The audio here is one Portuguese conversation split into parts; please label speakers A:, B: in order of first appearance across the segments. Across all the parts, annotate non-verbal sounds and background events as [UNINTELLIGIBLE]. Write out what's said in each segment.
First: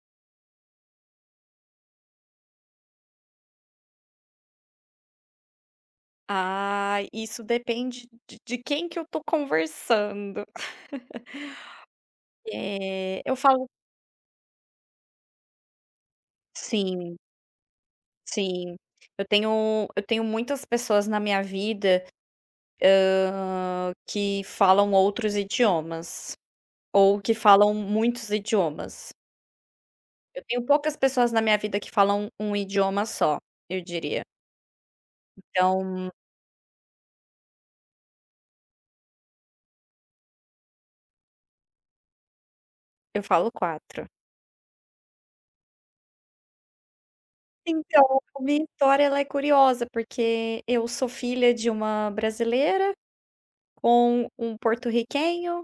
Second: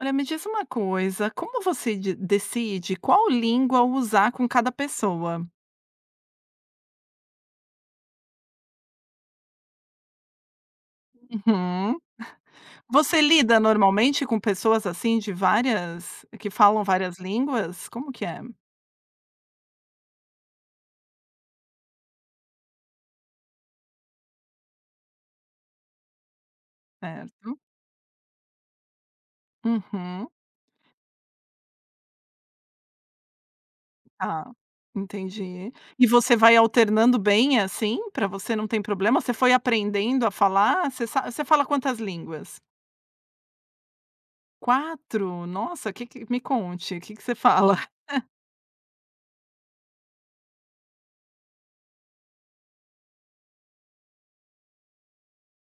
A: Olha, me diz uma coisa, como você di decide qual língua usar com cada pessoa?
B: Ah, isso depende de de quem que eu tô conversando.
A: Uhum. [CHUCKLES]
B: [LAUGHS]
A: Você
B: Eh, eu
A: lida
B: falo
A: normalmente, com pessoas, assim, de várias que falam
B: Sim.
A: várias línguas? Como que é?
B: Sim. Eu tenho eu tenho muitas pessoas na minha vida, hã, que falam outros idiomas, ou que
A: Certo.
B: falam muitos idiomas.
A: Uhum.
B: Eu tenho poucas pessoas na minha vida que falam um um idioma só, eu diria.
A: Tá. Entendi. E
B: Então
A: você vai alternando bem assim? Pra você não tem problema? Você foi aprendendo a falar? Você sa você fala quantas línguas?
B: Eu falo 4.
A: 4? Nossa que que, me conte. Que que você fala?
B: Então,
A: [CHUCKLES]
B: a minha história ela é curiosa, porque eu sou filha de uma brasileira, com um porto-riquenho,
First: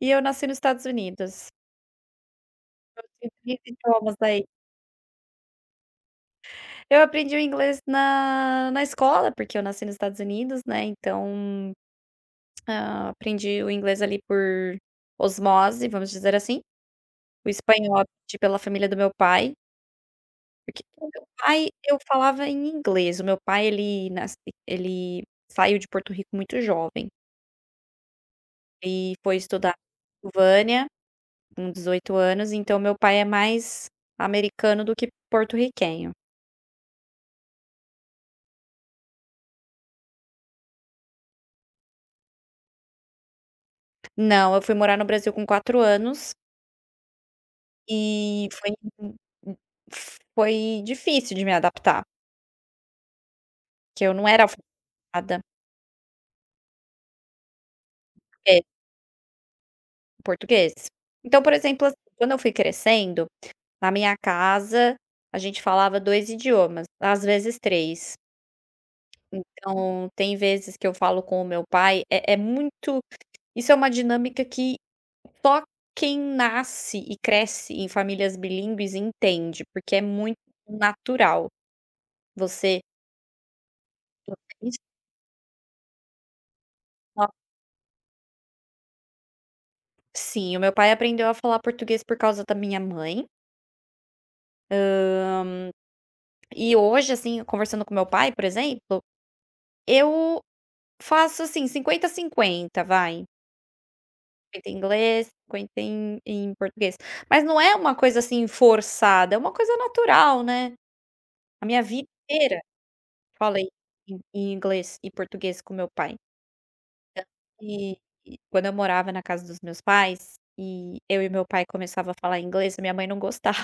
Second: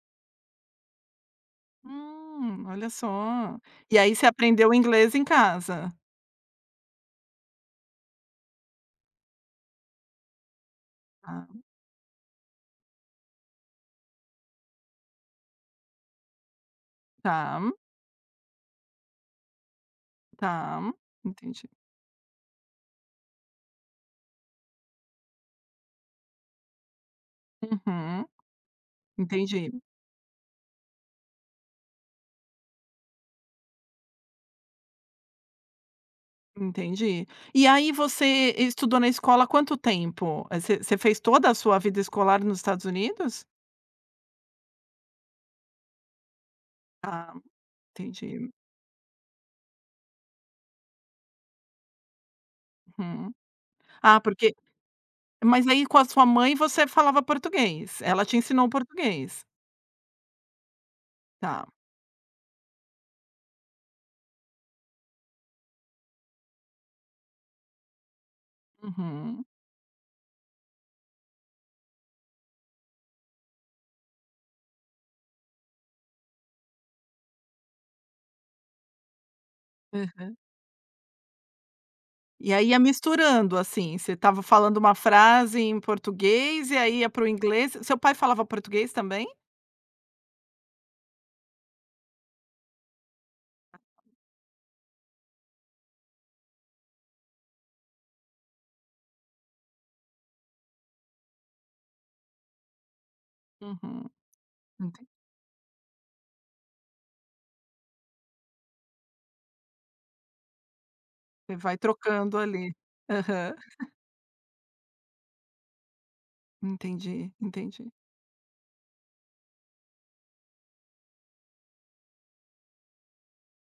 B: e eu nasci no Estados Unidos.
A: Hum. Olha
B: Então, eu sei
A: só.
B: 3
A: E aí,
B: idiomas,
A: você
B: daí.
A: aprendeu inglês em casa?
B: Eu aprendi o inglês na na escola, porque eu nasci no Estados Unidos, né,
A: Tá.
B: então, [CLICKS TONGUE] ah, aprendi o inglês ali por osmose, vamos dizer assim. O
A: Tá.
B: espanhol, di pela família do meu pai. Porque
A: Tá.
B: com o meu pai
A: Entendi.
B: eu falava em inglês. O meu pai, ele nas ele saiu de Porto Rico muito jovem.
A: Uhum.
B: E foi estudar
A: Entendi.
B: vânia com 18 anos, então o meu pai é mais americano do que porto-riquenho.
A: Entendi. E aí você estudou na escola quanto tempo? Você você fez toda a sua vida escolar nos Estados Unidos?
B: Não, eu fui morar no Brasil com 4 anos
A: Ah,
B: e
A: entendi.
B: foi m m foi difícil de me adaptar.
A: Uhum.
B: Que eu
A: Ah,
B: não era
A: porque
B: alfa ada
A: mas aí com a sua mãe você falava português? Ela te
B: É.
A: ensinou o português.
B: O português. Então, por
A: Tá.
B: exemplo, quando eu fui crescendo, na minha casa, a gente falava 2 idiomas, às vezes 3.
A: Uhum.
B: Então tem vezes que eu falo com o meu pai é é muito isso é uma dinâmica que só quem nasce e cresce em famílias bilíngues entende, porque é
A: Aham.
B: muito natural.
A: E aí ia
B: Você
A: misturando, assim, você estava falando
B: Totalmente.
A: uma frase em português e aí ia para
B: Ó
A: o inglês. Seu pai falava português também?
B: Sim, o meu pai aprendeu a falar português por causa da minha mãe. Hã, e hoje assim conversando com meu pai, por exemplo, eu faço assim 50, 50, vai.
A: Uhum.
B: 50 em
A: Hum.
B: inglês, 50 em em português, mas não é uma coisa assim forçada, uma coisa natural, né,
A: E
B: a
A: vai
B: minha vida
A: trocando
B: inteira,
A: ali, aham.
B: falei em em inglês e português com meu pai.
A: Entendi, entendi.
B: E e quando eu morava na casa dos meus pais, e eu e meu pai começava a falar inglês a minha mãe não gostava.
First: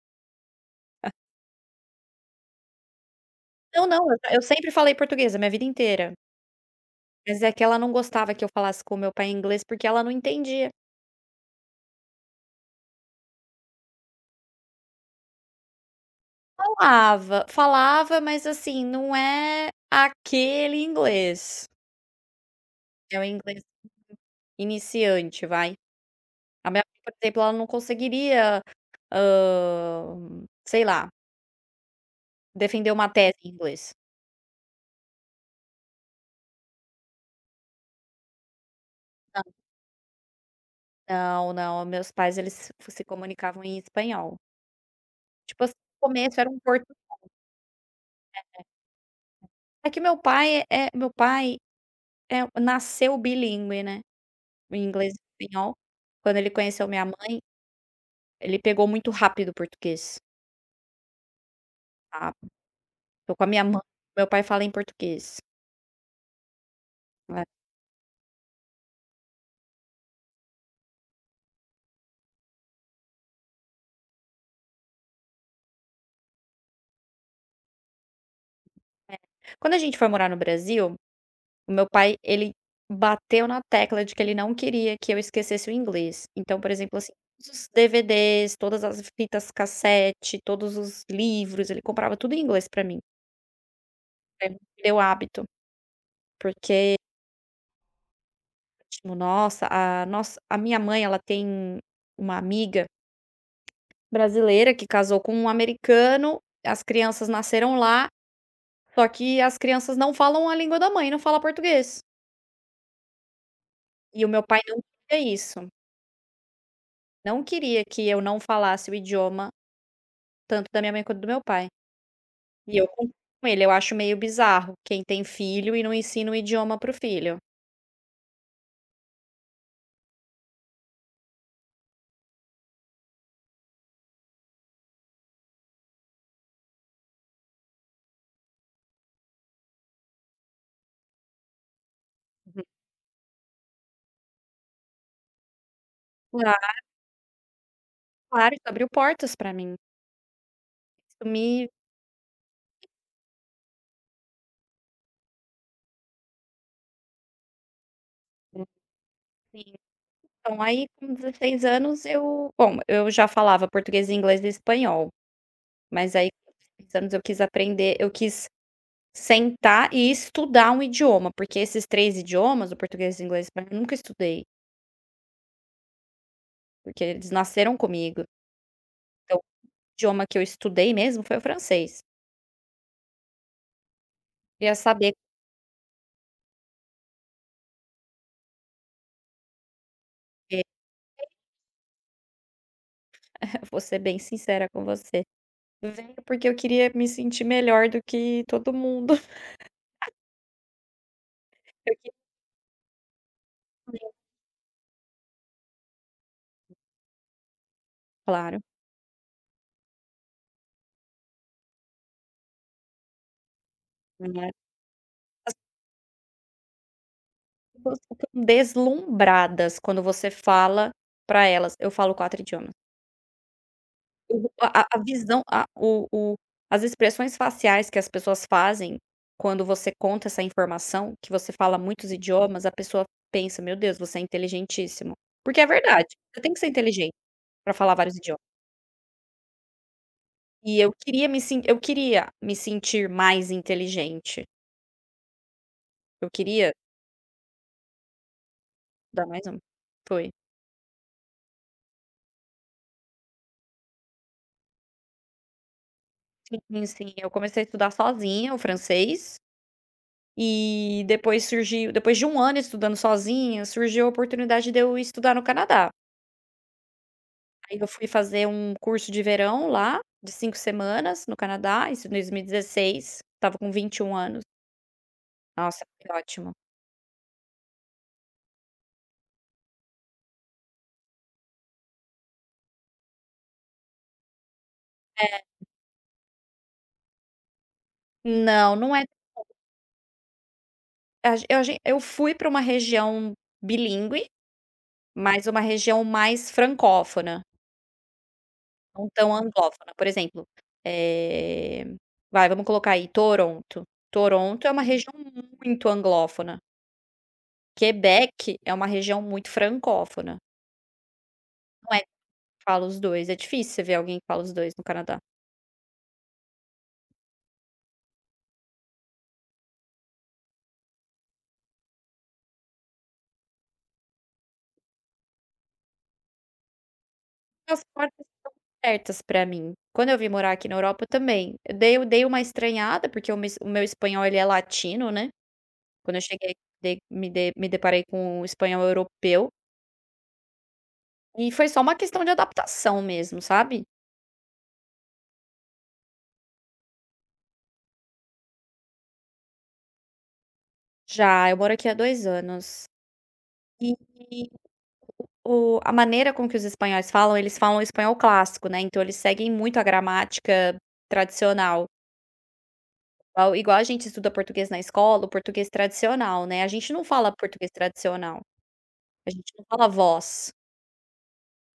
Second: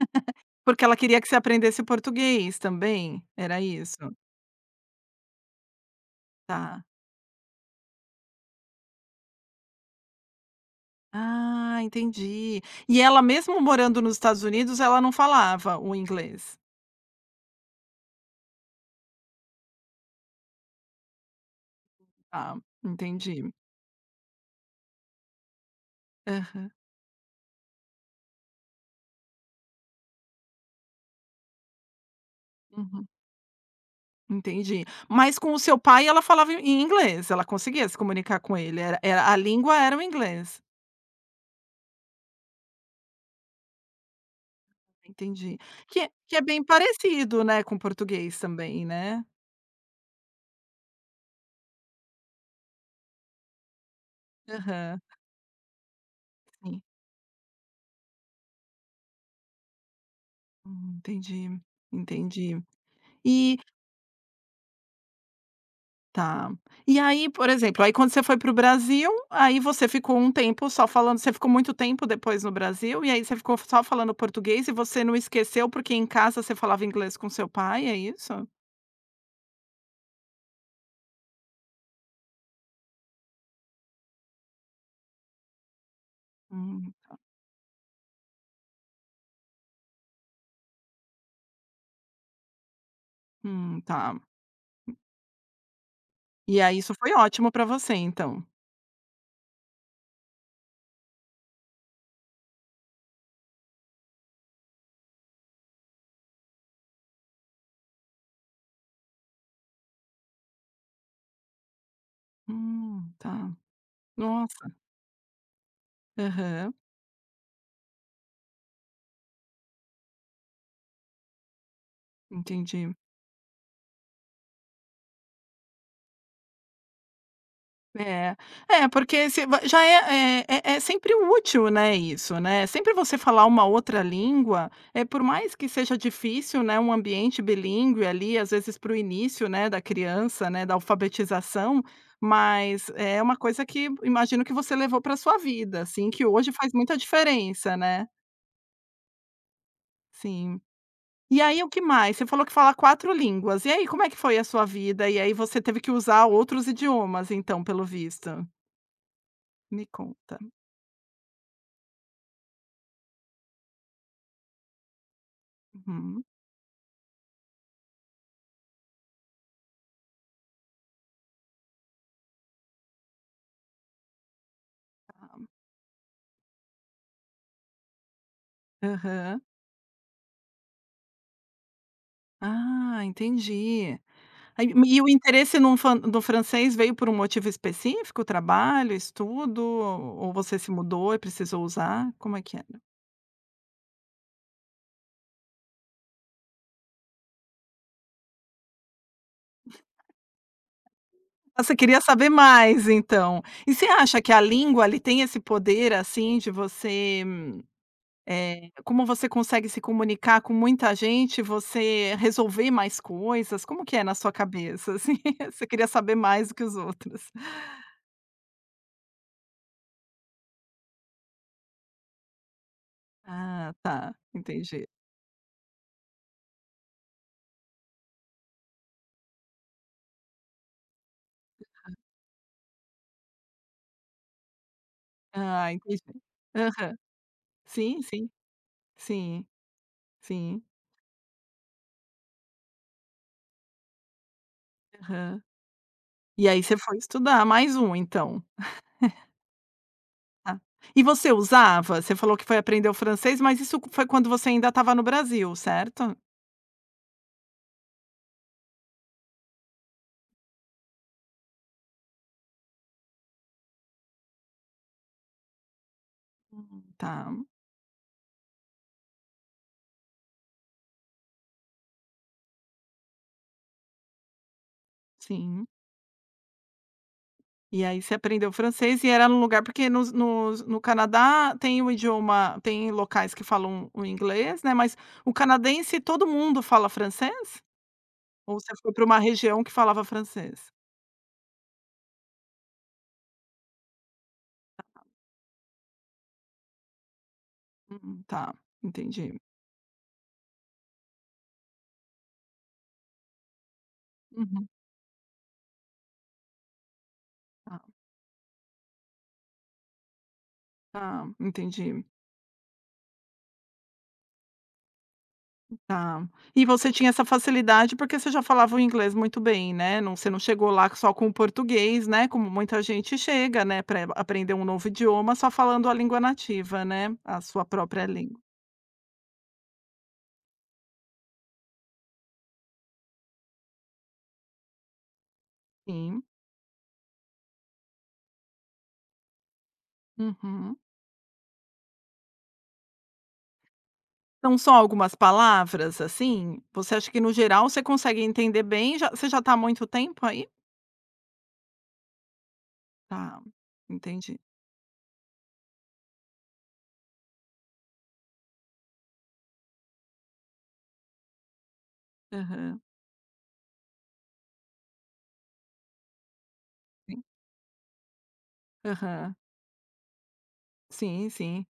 A: [GIGGLES] Porque ela queria que você aprendesse português também, era
B: Não não,
A: isso?
B: eu eu sempre falei português a minha vida inteira.
A: Tá.
B: Mas é que ela não gostava que eu falasse com o meu pai em inglês, porque ela não entendia.
A: Ah entendi, e ela mesmo morando nos Estados Unidos ela não falava o inglês?
B: Falava, falava, mas assim não é aquele inglês.
A: Tá,
B: É um
A: entendi.
B: inglês iniciante vai,
A: Aham.
B: a minha mãe por exemplo ela não conseguiria, hã, sei lá Defender
A: Uhum.
B: uma tese em inglês.
A: Entendi. Mas com o seu pai ela falava em inglês, ela conseguia se comunicar com ele, era era a
B: Não.
A: língua era o inglês?
B: Não, não, meus pais, eles se se comunicavam em espanhol.
A: Entendi.
B: Tipo assim,
A: Que é
B: no
A: que é
B: começo era um
A: bem
B: portunhol.
A: parecido, né, com português
B: É,
A: também, né.
B: é. É que meu pai, eh, meu pai, eh, nasceu bilíngue, né, o
A: Aham.
B: inglês e o espanhol. Quando ele
A: Sim.
B: conheceu minha mãe, ele pegou muito rápido o português.
A: Hum, entendi,
B: Ah.
A: entendi.
B: Estou com a
A: E
B: minha mã meu pai fala em português.
A: Tá. E aí,
B: É.
A: por exemplo, aí quando você foi para o Brasil, aí você ficou um tempo só falando você ficou muito tempo depois no Brasil e aí você ficou só falando português e você não esqueceu, porque em casa você falava inglês com o seu pai, é isso?
B: É. Quando a gente foi morar no Brasil, o meu pai, ele bateu na tecla de que ele não queria que eu esquecesse o inglês, então, por
A: Hum,
B: exemplo, assim,
A: tá.
B: os DVD's, todas as fitas cassete, todos os livros, ele comprava tudo em inglês para mim.
A: Hum, tá.
B: Perdeu o hábito.
A: E aí isso
B: Porque
A: foi ótimo pra você, então?
B: Nossa, a nossa a minha mãe ela tem uma amiga brasileira que casou com um americano, as crianças nasceram lá, só que as crianças não falam a língua da mãe, não fala português.
A: Hum, tá.
B: E o meu pai
A: Nossa.
B: não tem isso.
A: Aham.
B: Não queria que eu não falasse o idioma, tanto da minha mãe quanto do meu pai. E eu
A: Entendi.
B: com ele, eu acho meio bizarro quem tem filho e não ensina o idioma para o filho.
A: É, é porque se v já é é é sempre útil, né, isso, né, sempre você falar uma outra língua, eh, por mais que seja difícil, né, um ambiente bilíngue ali, às vezes para o início, né, da criança, né, da alfabetização,
B: Hum.
A: mas é uma coisa que imagino que você levou para sua vida assim, que hoje faz
B: Claro.
A: muita diferença, né.
B: Claro, isso abriu portas pra mim.
A: Sim. E aí o
B: [UNINTELLIGIBLE]
A: que mais? Você falou que fala 4 línguas e aí, como é que foi a sua vida? E aí você teve que usar outros idiomas, então, pelo visto.
B: Hum. Sim.
A: Me conta.
B: Então, aí com 16 anos eu bom, eu já falava português, inglês e espanhol. Mas
A: Hum.
B: aí com 16 anos eu quis aprender eu quis sentar e estudar um idioma porque esses 3 idiomas o português, inglês e espanhol, nunca estudei.
A: Aham.
B: Porque eles nasceram comigo.
A: Aham.
B: Então idioma que eu estudei mesmo foi o francês.
A: Ah, entendi. Aí
B: Queria
A: e o
B: saber.
A: interesse num fan do francês veio por um motivo específico, trabalho, estudo, ou você
B: Que
A: se mudou e precisou usar? Como é que era?
B: [CHUCKLES] Vou ser bem sincera com você, porque eu queria me sentir melhor do que todo mundo. [CHUCKLES]
A: Você queria
B: Porque
A: saber mais então. E você
B: [UNINTELLIGIBLE]
A: acha que a língua ali tem esse poder, assim, de você,
B: Claro.
A: eh, como você consegue se comunicar com muita gente, você resolver mais coisas? Como que é na sua
B: Minha
A: cabeça, assim, você queria saber mais do que os outros?
B: As pessoas ficam deslumbradas quando você fala pra elas: "Eu falo 4 idiomas".
A: Ah, tá,
B: O a
A: entendi.
B: a a visão a o o as expressões faciais que as pessoas fazem, quando você conta essa informação que você fala muitos idiomas, a pessoa pensa: "Meu Deus, você é inteligentíssimo", porque é
A: Ah, entendi.
B: verdade, você tem que ser
A: Aham.
B: inteligente pra falar
A: Sim,
B: vários
A: sim.
B: idio
A: Sim. Sim.
B: E eu queria me sin eu queria me sentir mais inteligente.
A: Aham.
B: Eu
A: E aí
B: queria
A: você foi estudar mais 1 então.
B: Dá
A: [CHUCKLES]
B: mais um, foi.
A: Tá. E você usava? Você falou que foi aprender o francês, mas isso foi quando você ainda estava no Brasil, certo?
B: Sim, sim, sim, eu comecei a estudar sozinha o francês. E depois surgiu depois de 1 ano estudando sozinha, surgiu a oportunidade de eu ir estudar no Canadá.
A: Uhum, tá.
B: Aí eu fui fazer um curso de verão lá, de 5 semanas no Canadá, isso em 2016, estava com 21 anos.
A: Sim.
B: Nossa, foi ótimo.
A: E aí você aprendeu francês e era no lugar porque nos nos no Canadá tem o idioma, tem locais que falam o inglês, né, mas, o
B: É.
A: canadense todo mundo fala francês? Ou você
B: Não,
A: foi
B: não é
A: para uma
B: [UNINTELLIGIBLE]
A: região que falava francês?
B: A g a gen eu fui para uma região bilíngue, mas uma região mais francófona.
A: Hum, tá,
B: Não tão
A: entendi.
B: anglófona, por exemplo, eh, vai vamos colocar aí Toronto, Toronto
A: Uhum.
B: é uma região muito anglófona.
A: Tá.
B: Quebec é uma região muito francófona.
A: Tá,
B: Não é
A: entendi.
B: que fala os 2, difícil você ver alguém que fala os 2 no Canadá.
A: Ah, e você tinha essa facilidade porque você já falava o inglês muito bem, né. Não você não chegou lá só com o português, né, como muita gente chega, né, pra aprender um novo idioma, só falando a língua nativa, né, a sua
B: As
A: própria
B: portas estão
A: língua.
B: abertas pra mim. Quando eu vim morar aqui na Europa, também, eu dei dei uma estranhada, porque o meu es o meu espanhol ele é latino, né. Quando eu
A: Sim.
B: cheguei, dei me de me deparei com o espanhol europeu.
A: Uhum.
B: E foi só uma questão de adaptação mesmo, sabe.
A: São só algumas palavras, assim? Você acha que, no geral, você consegue entender bem e já você já está há muito tempo aí?
B: Já, eu moro aqui há 2 anos.
A: Tá,
B: E
A: entendi.
B: o a maneira com que os espanhóis falam, eles falam espanhol clássico, né, então eles seguem muito a gramática tradicional.
A: Aham.
B: Igual igual a gente estuda português na escola, o português tradicional, né, a gente não fala português tradicional. A
A: Aham.
B: gente não fala "vos".
A: Sim, sim.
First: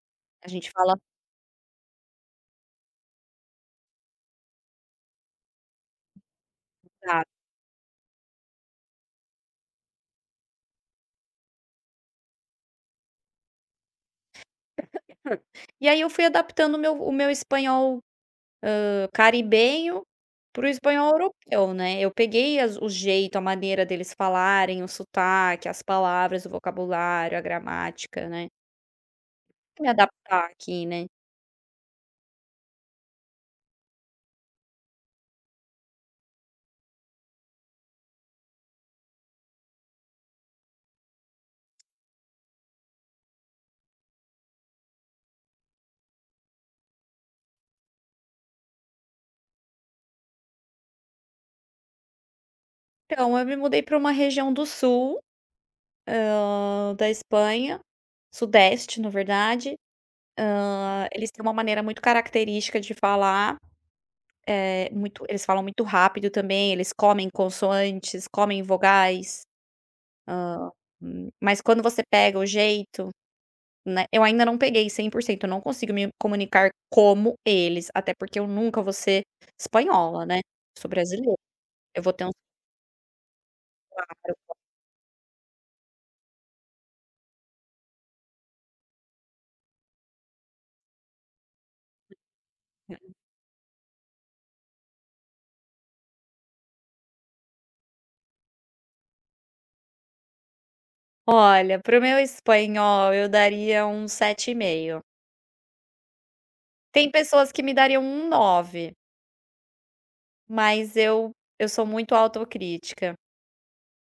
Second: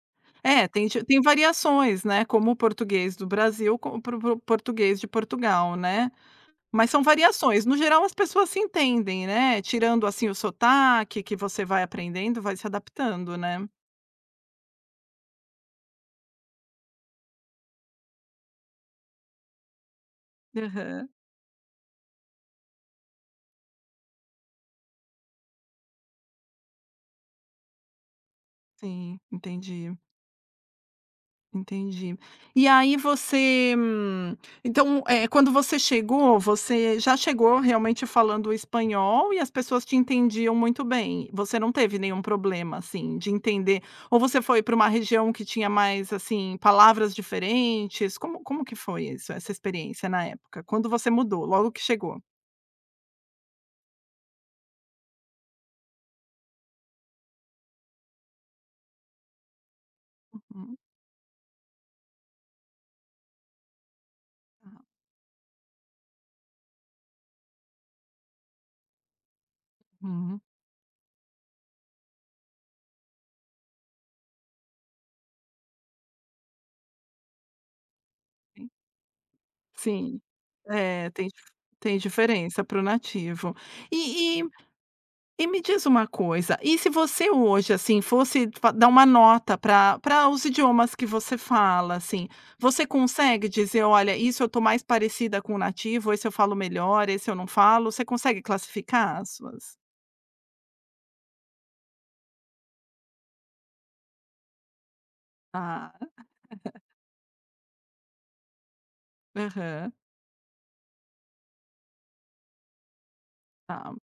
B: A
A: É,
B: gente
A: tem
B: fala
A: te tem variações, né, como o português do Brasil, como para o português de Portugal, né. Mas são
B: A
A: variações, no geral as pessoas se entendem, né, tirando, assim, o sotaque que você vai aprendendo, vai se adaptando né.
B: [COUGHS] E aí eu fui adaptando o meu o meu espanhol, hã, caribenho, para o
A: Aham.
B: espanhol europeu, né, eu peguei as o jeito, a maneira deles falarem, o sotaque, as palavras, o vocabulário, a gramática, né.
A: Sim,
B: Me
A: entendi.
B: adaptar aqui né.
A: Entendi. E aí você então, eh, quando você chegou, você já chegou realmente falando espanhol e as pessoas te entendiam muito bem, você não teve nenhum problema, assim, de entender? Ou você foi para uma região que tinha mais, assim, palavras diferentes, como como que foi isso, essa experiência na época? Quando você mudou, logo que chegou?
B: Então eu me mudei para uma região do sul, hã, da Espanha, sudeste na verdade,
A: Uhum.
B: hã, eles têm uma maneira muito característica de falar,
A: Tá.
B: eh, muito eles falam muito rápido também, eles comem consoantes, comem vogais.
A: Hum.
B: Hã, hum, mas quando você pega o jeito, né, eu ainda não peguei 100% eu não consigo me comunicar como eles até porque eu
A: Sim.
B: nunca vou ser
A: Sim,
B: espanhola, né, sou
A: eh, tem
B: brasileira.
A: tem
B: Eu vou ter um
A: diferença para o nativo.
B: Claro,
A: E e
B: claro.
A: e me diz uma coisa, e se você hoje, assim, fosse fa dar uma nota para para os idiomas que você fala, assim, você consegue dizer: "Olha, isso eu estou mais parecida com o nativo, esse eu falo melhor, esse eu não falo". Você consegue classificar as suas
B: Olha pra o meu espanhol eu daria um 7,5.
A: Ah. [CHUCKLES]
B: Tem pessoas que me dariam um 9.
A: Aham.
B: Mas eu eu sou muito autocrítica.
A: Tá.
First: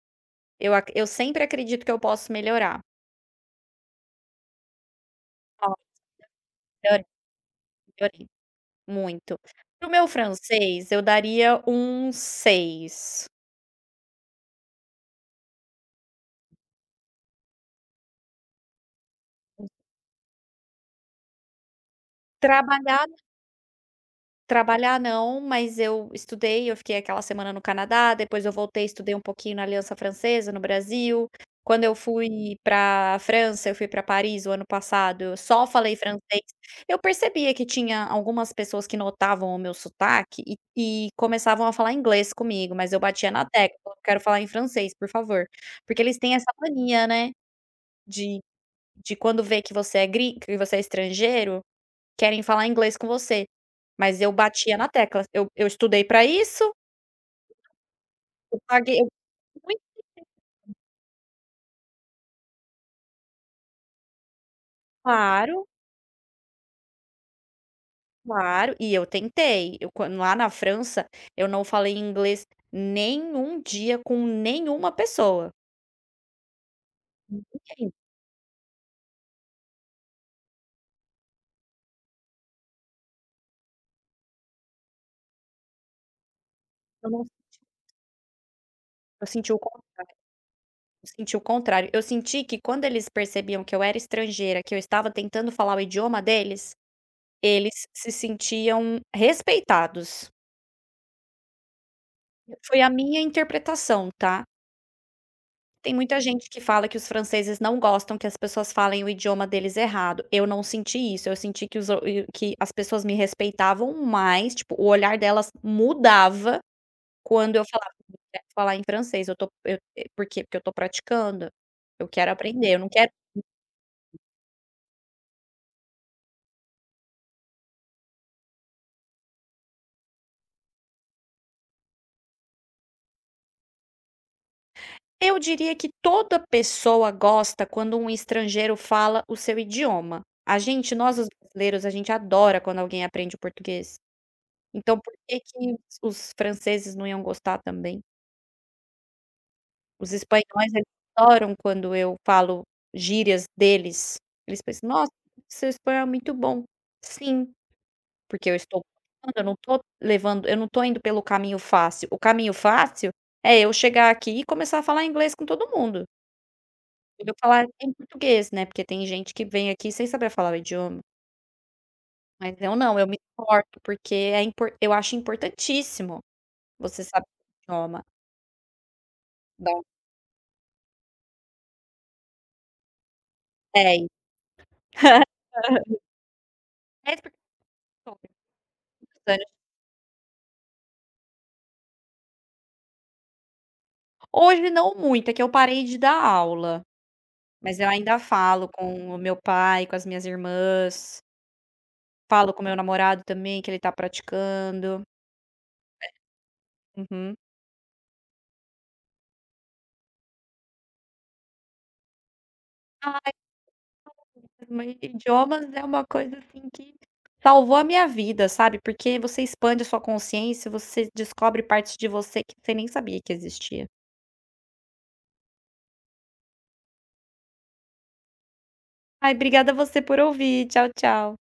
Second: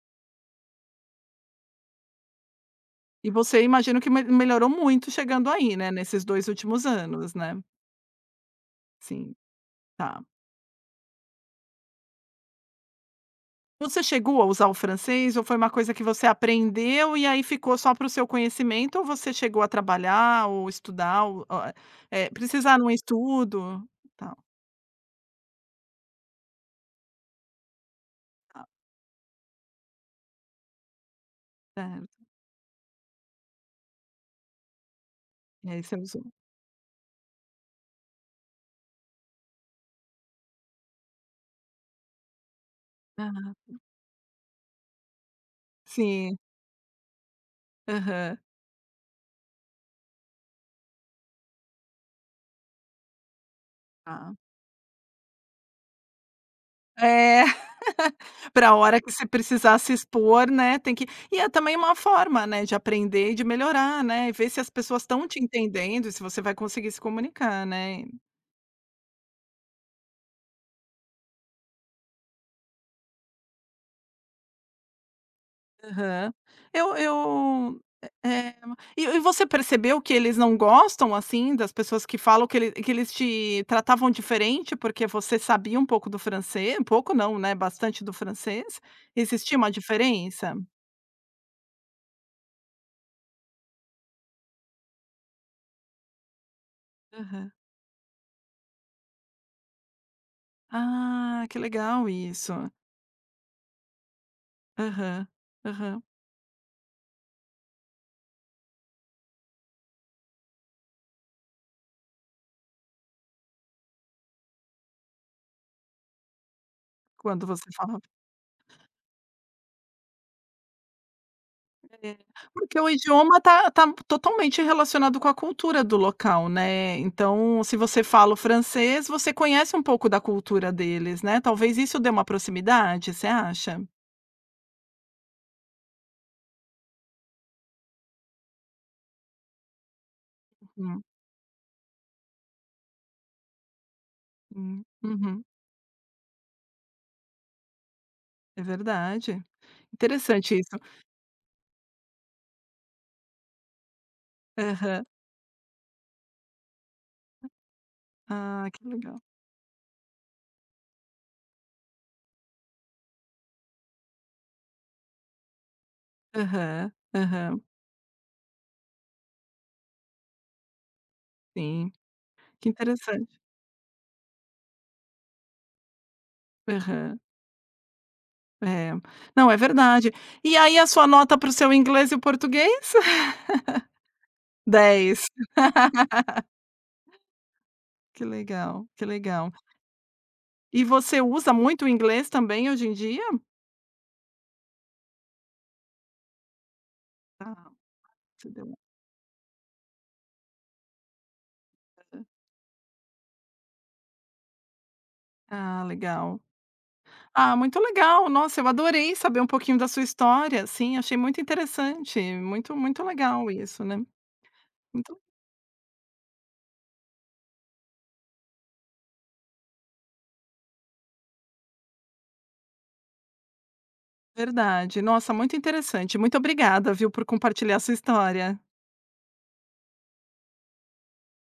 B: Eu acr eu sempre acredito que eu posso melhorar.
A: E você imagino que me melhorou muito chegando aí, né, nesses 2 últimos anos, né?
B: [UNINTELLIGIBLE]
A: Sim,
B: Muito, para o meu
A: tá.
B: francês eu daria um 6.
A: Você chegou a usar o francês ou foi uma coisa que você aprendeu e aí ficou só pra o seu conhecimento ou você chegou a trabalhar ou estudar ou eh, eh, precisar num
B: Trabalhar
A: estudo, tal?
B: trabalhar não, mas eu estudei, eu fiquei aquela semana no Canadá, depois eu
A: Tá.
B: voltei, estudei um pouquinho na Aliança Francesa, no Brasil, quando eu
A: Certo.
B: fui pra França, fui pra Paris o ano passado, só
A: Aí você
B: falei
A: usou?
B: francês, eu percebia que tinha algumas pessoas que notavam o meu sotaque e e começavam a falar inglês comigo, mas eu batia na
A: Ah.
B: tecla, "Quero falar em francês, por favor", porque eles têm
A: Sim.
B: essa mania, né,
A: Aham.
B: de de quando vê que você é grin que você é estrangeiro, querem falar inglês com você, mas eu
A: Tá.
B: batia na tecla, eu eu estudei para isso.
A: É, [CHUCKLES]
B: Eu
A: pra
B: paguei
A: hora que você precisar
B: muito
A: se expor,
B: [UNINTELLIGIBLE]
A: né, tem que e é também uma forma, né, de aprender e de melhorar, né, e ver se as pessoas estão te
B: Claro.
A: entendendo e se você vai conseguir se comunicar, né.
B: Claro e eu tentei, eu quan lá na França eu não falei inglês nenhum dia com nenhuma pessoa.
A: Aham. Eu eu,
B: [UNINTELLIGIBLE]
A: eh, e e você percebeu que eles não gostam, assim, das pessoas que falam, que ele que eles te tratavam diferente porque você sabia um pouco do francês, pouco
B: Nossa.
A: não, né, bastante do francês,
B: Eu senti
A: existia
B: o
A: uma
B: contrário.
A: diferença?
B: Eu senti o contrário, eu senti que quando eles percebiam que eu era estrangeira, que eu estava tentando falar o idioma deles,
A: Aham.
B: eles se sentiam respeitados.
A: Ah, que legal isso.
B: Foi a minha interpretação tá.
A: Aham,
B: Tem
A: aham.
B: muita gente que fala que os franceses não gostam, que as pessoas falem o idioma deles errado, eu não senti isso, eu senti que os que as pessoas me respeitavam mais tipo o olhar delas mudava,
A: Quando
B: quando eu
A: você
B: falava
A: falava.
B: falar em francês eu tô eu por quê. Porque eu estou praticando, eu
A: É,
B: quero aprender
A: porque
B: eu
A: o
B: não quero
A: idioma tá tá
B: [UNINTELLIGIBLE]
A: totalmente relacionado com a cultura do local né então se você fala o francês você conhece um pouco da cultura deles não é talvez isso dê uma proximidade, você acha?
B: Eu diria que toda pessoa gosta quando um estrangeiro fala o seu idioma. A gente,
A: Uhum.
B: nós os brasileiros a gente adora quando alguém aprende o português.
A: Hum,
B: Então por que
A: uhum.
B: que os franceses não iam gostar também?
A: É verdade,
B: Os
A: interessante
B: espanhóis
A: isso.
B: eles adoram quando eu falo gírias deles, eles pensam:
A: Aham.
B: "Nossa, seu espanhol é muito bom", sim, porque eu
A: Ah
B: estou
A: que legal.
B: estudando, eu não estou levando eu não estou indo pelo caminho fácil, o caminho fácil é eu chegar aqui e começar a falar inglês com todo mundo.
A: Aham,
B: Eu
A: aham.
B: falar em português, né, porque tem gente que vem aqui sem saber falar o idioma.
A: Sim.
B: Mas
A: Que
B: eu não, eu me
A: interessante.
B: importo, porque é impor eu acho importantíssimo você
A: Aham.
B: sab idioma.
A: É. Não, é
B: Dó.
A: verdade. E aí a sua nota para o seu inglês e o português.
B: 10.
A: [LAUGHS] 10.
B: [LAUGHS] 10
A: [LAUGHS] Que
B: porque
A: legal, que
B: [UNINTELLIGIBLE]
A: legal. E você usa muito o inglês também hoje em dia?
B: Hoje não muito, é que eu parei de dar aula.
A: Tá.
B: Mas eu ainda
A: Você deu
B: falo
A: mu
B: com o meu pai, com as minhas irmãs
A: Aham.
B: falo com meu namorado também, que ele está praticando.
A: Ah, legal.
B: É. Uhum.
A: Ah, muito legal. Nossa, eu adorei saber um pouquinho da sua história, assim, achei muito interessante, muito, muito
B: Ai
A: legal isso, né.
B: [UNINTELLIGIBLE]
A: Muito
B: idiomas é uma coisa, assim, que salvou a minha vida, sabe, porque você expande sua consciência, você descobre partes de você que você nem sabia que existia.
A: Verdade. Nossa, muito interessante, muito obrigada, viu, por compartilhar sua história.
B: Ai, obrigada você por ouvir, tchau, tchau.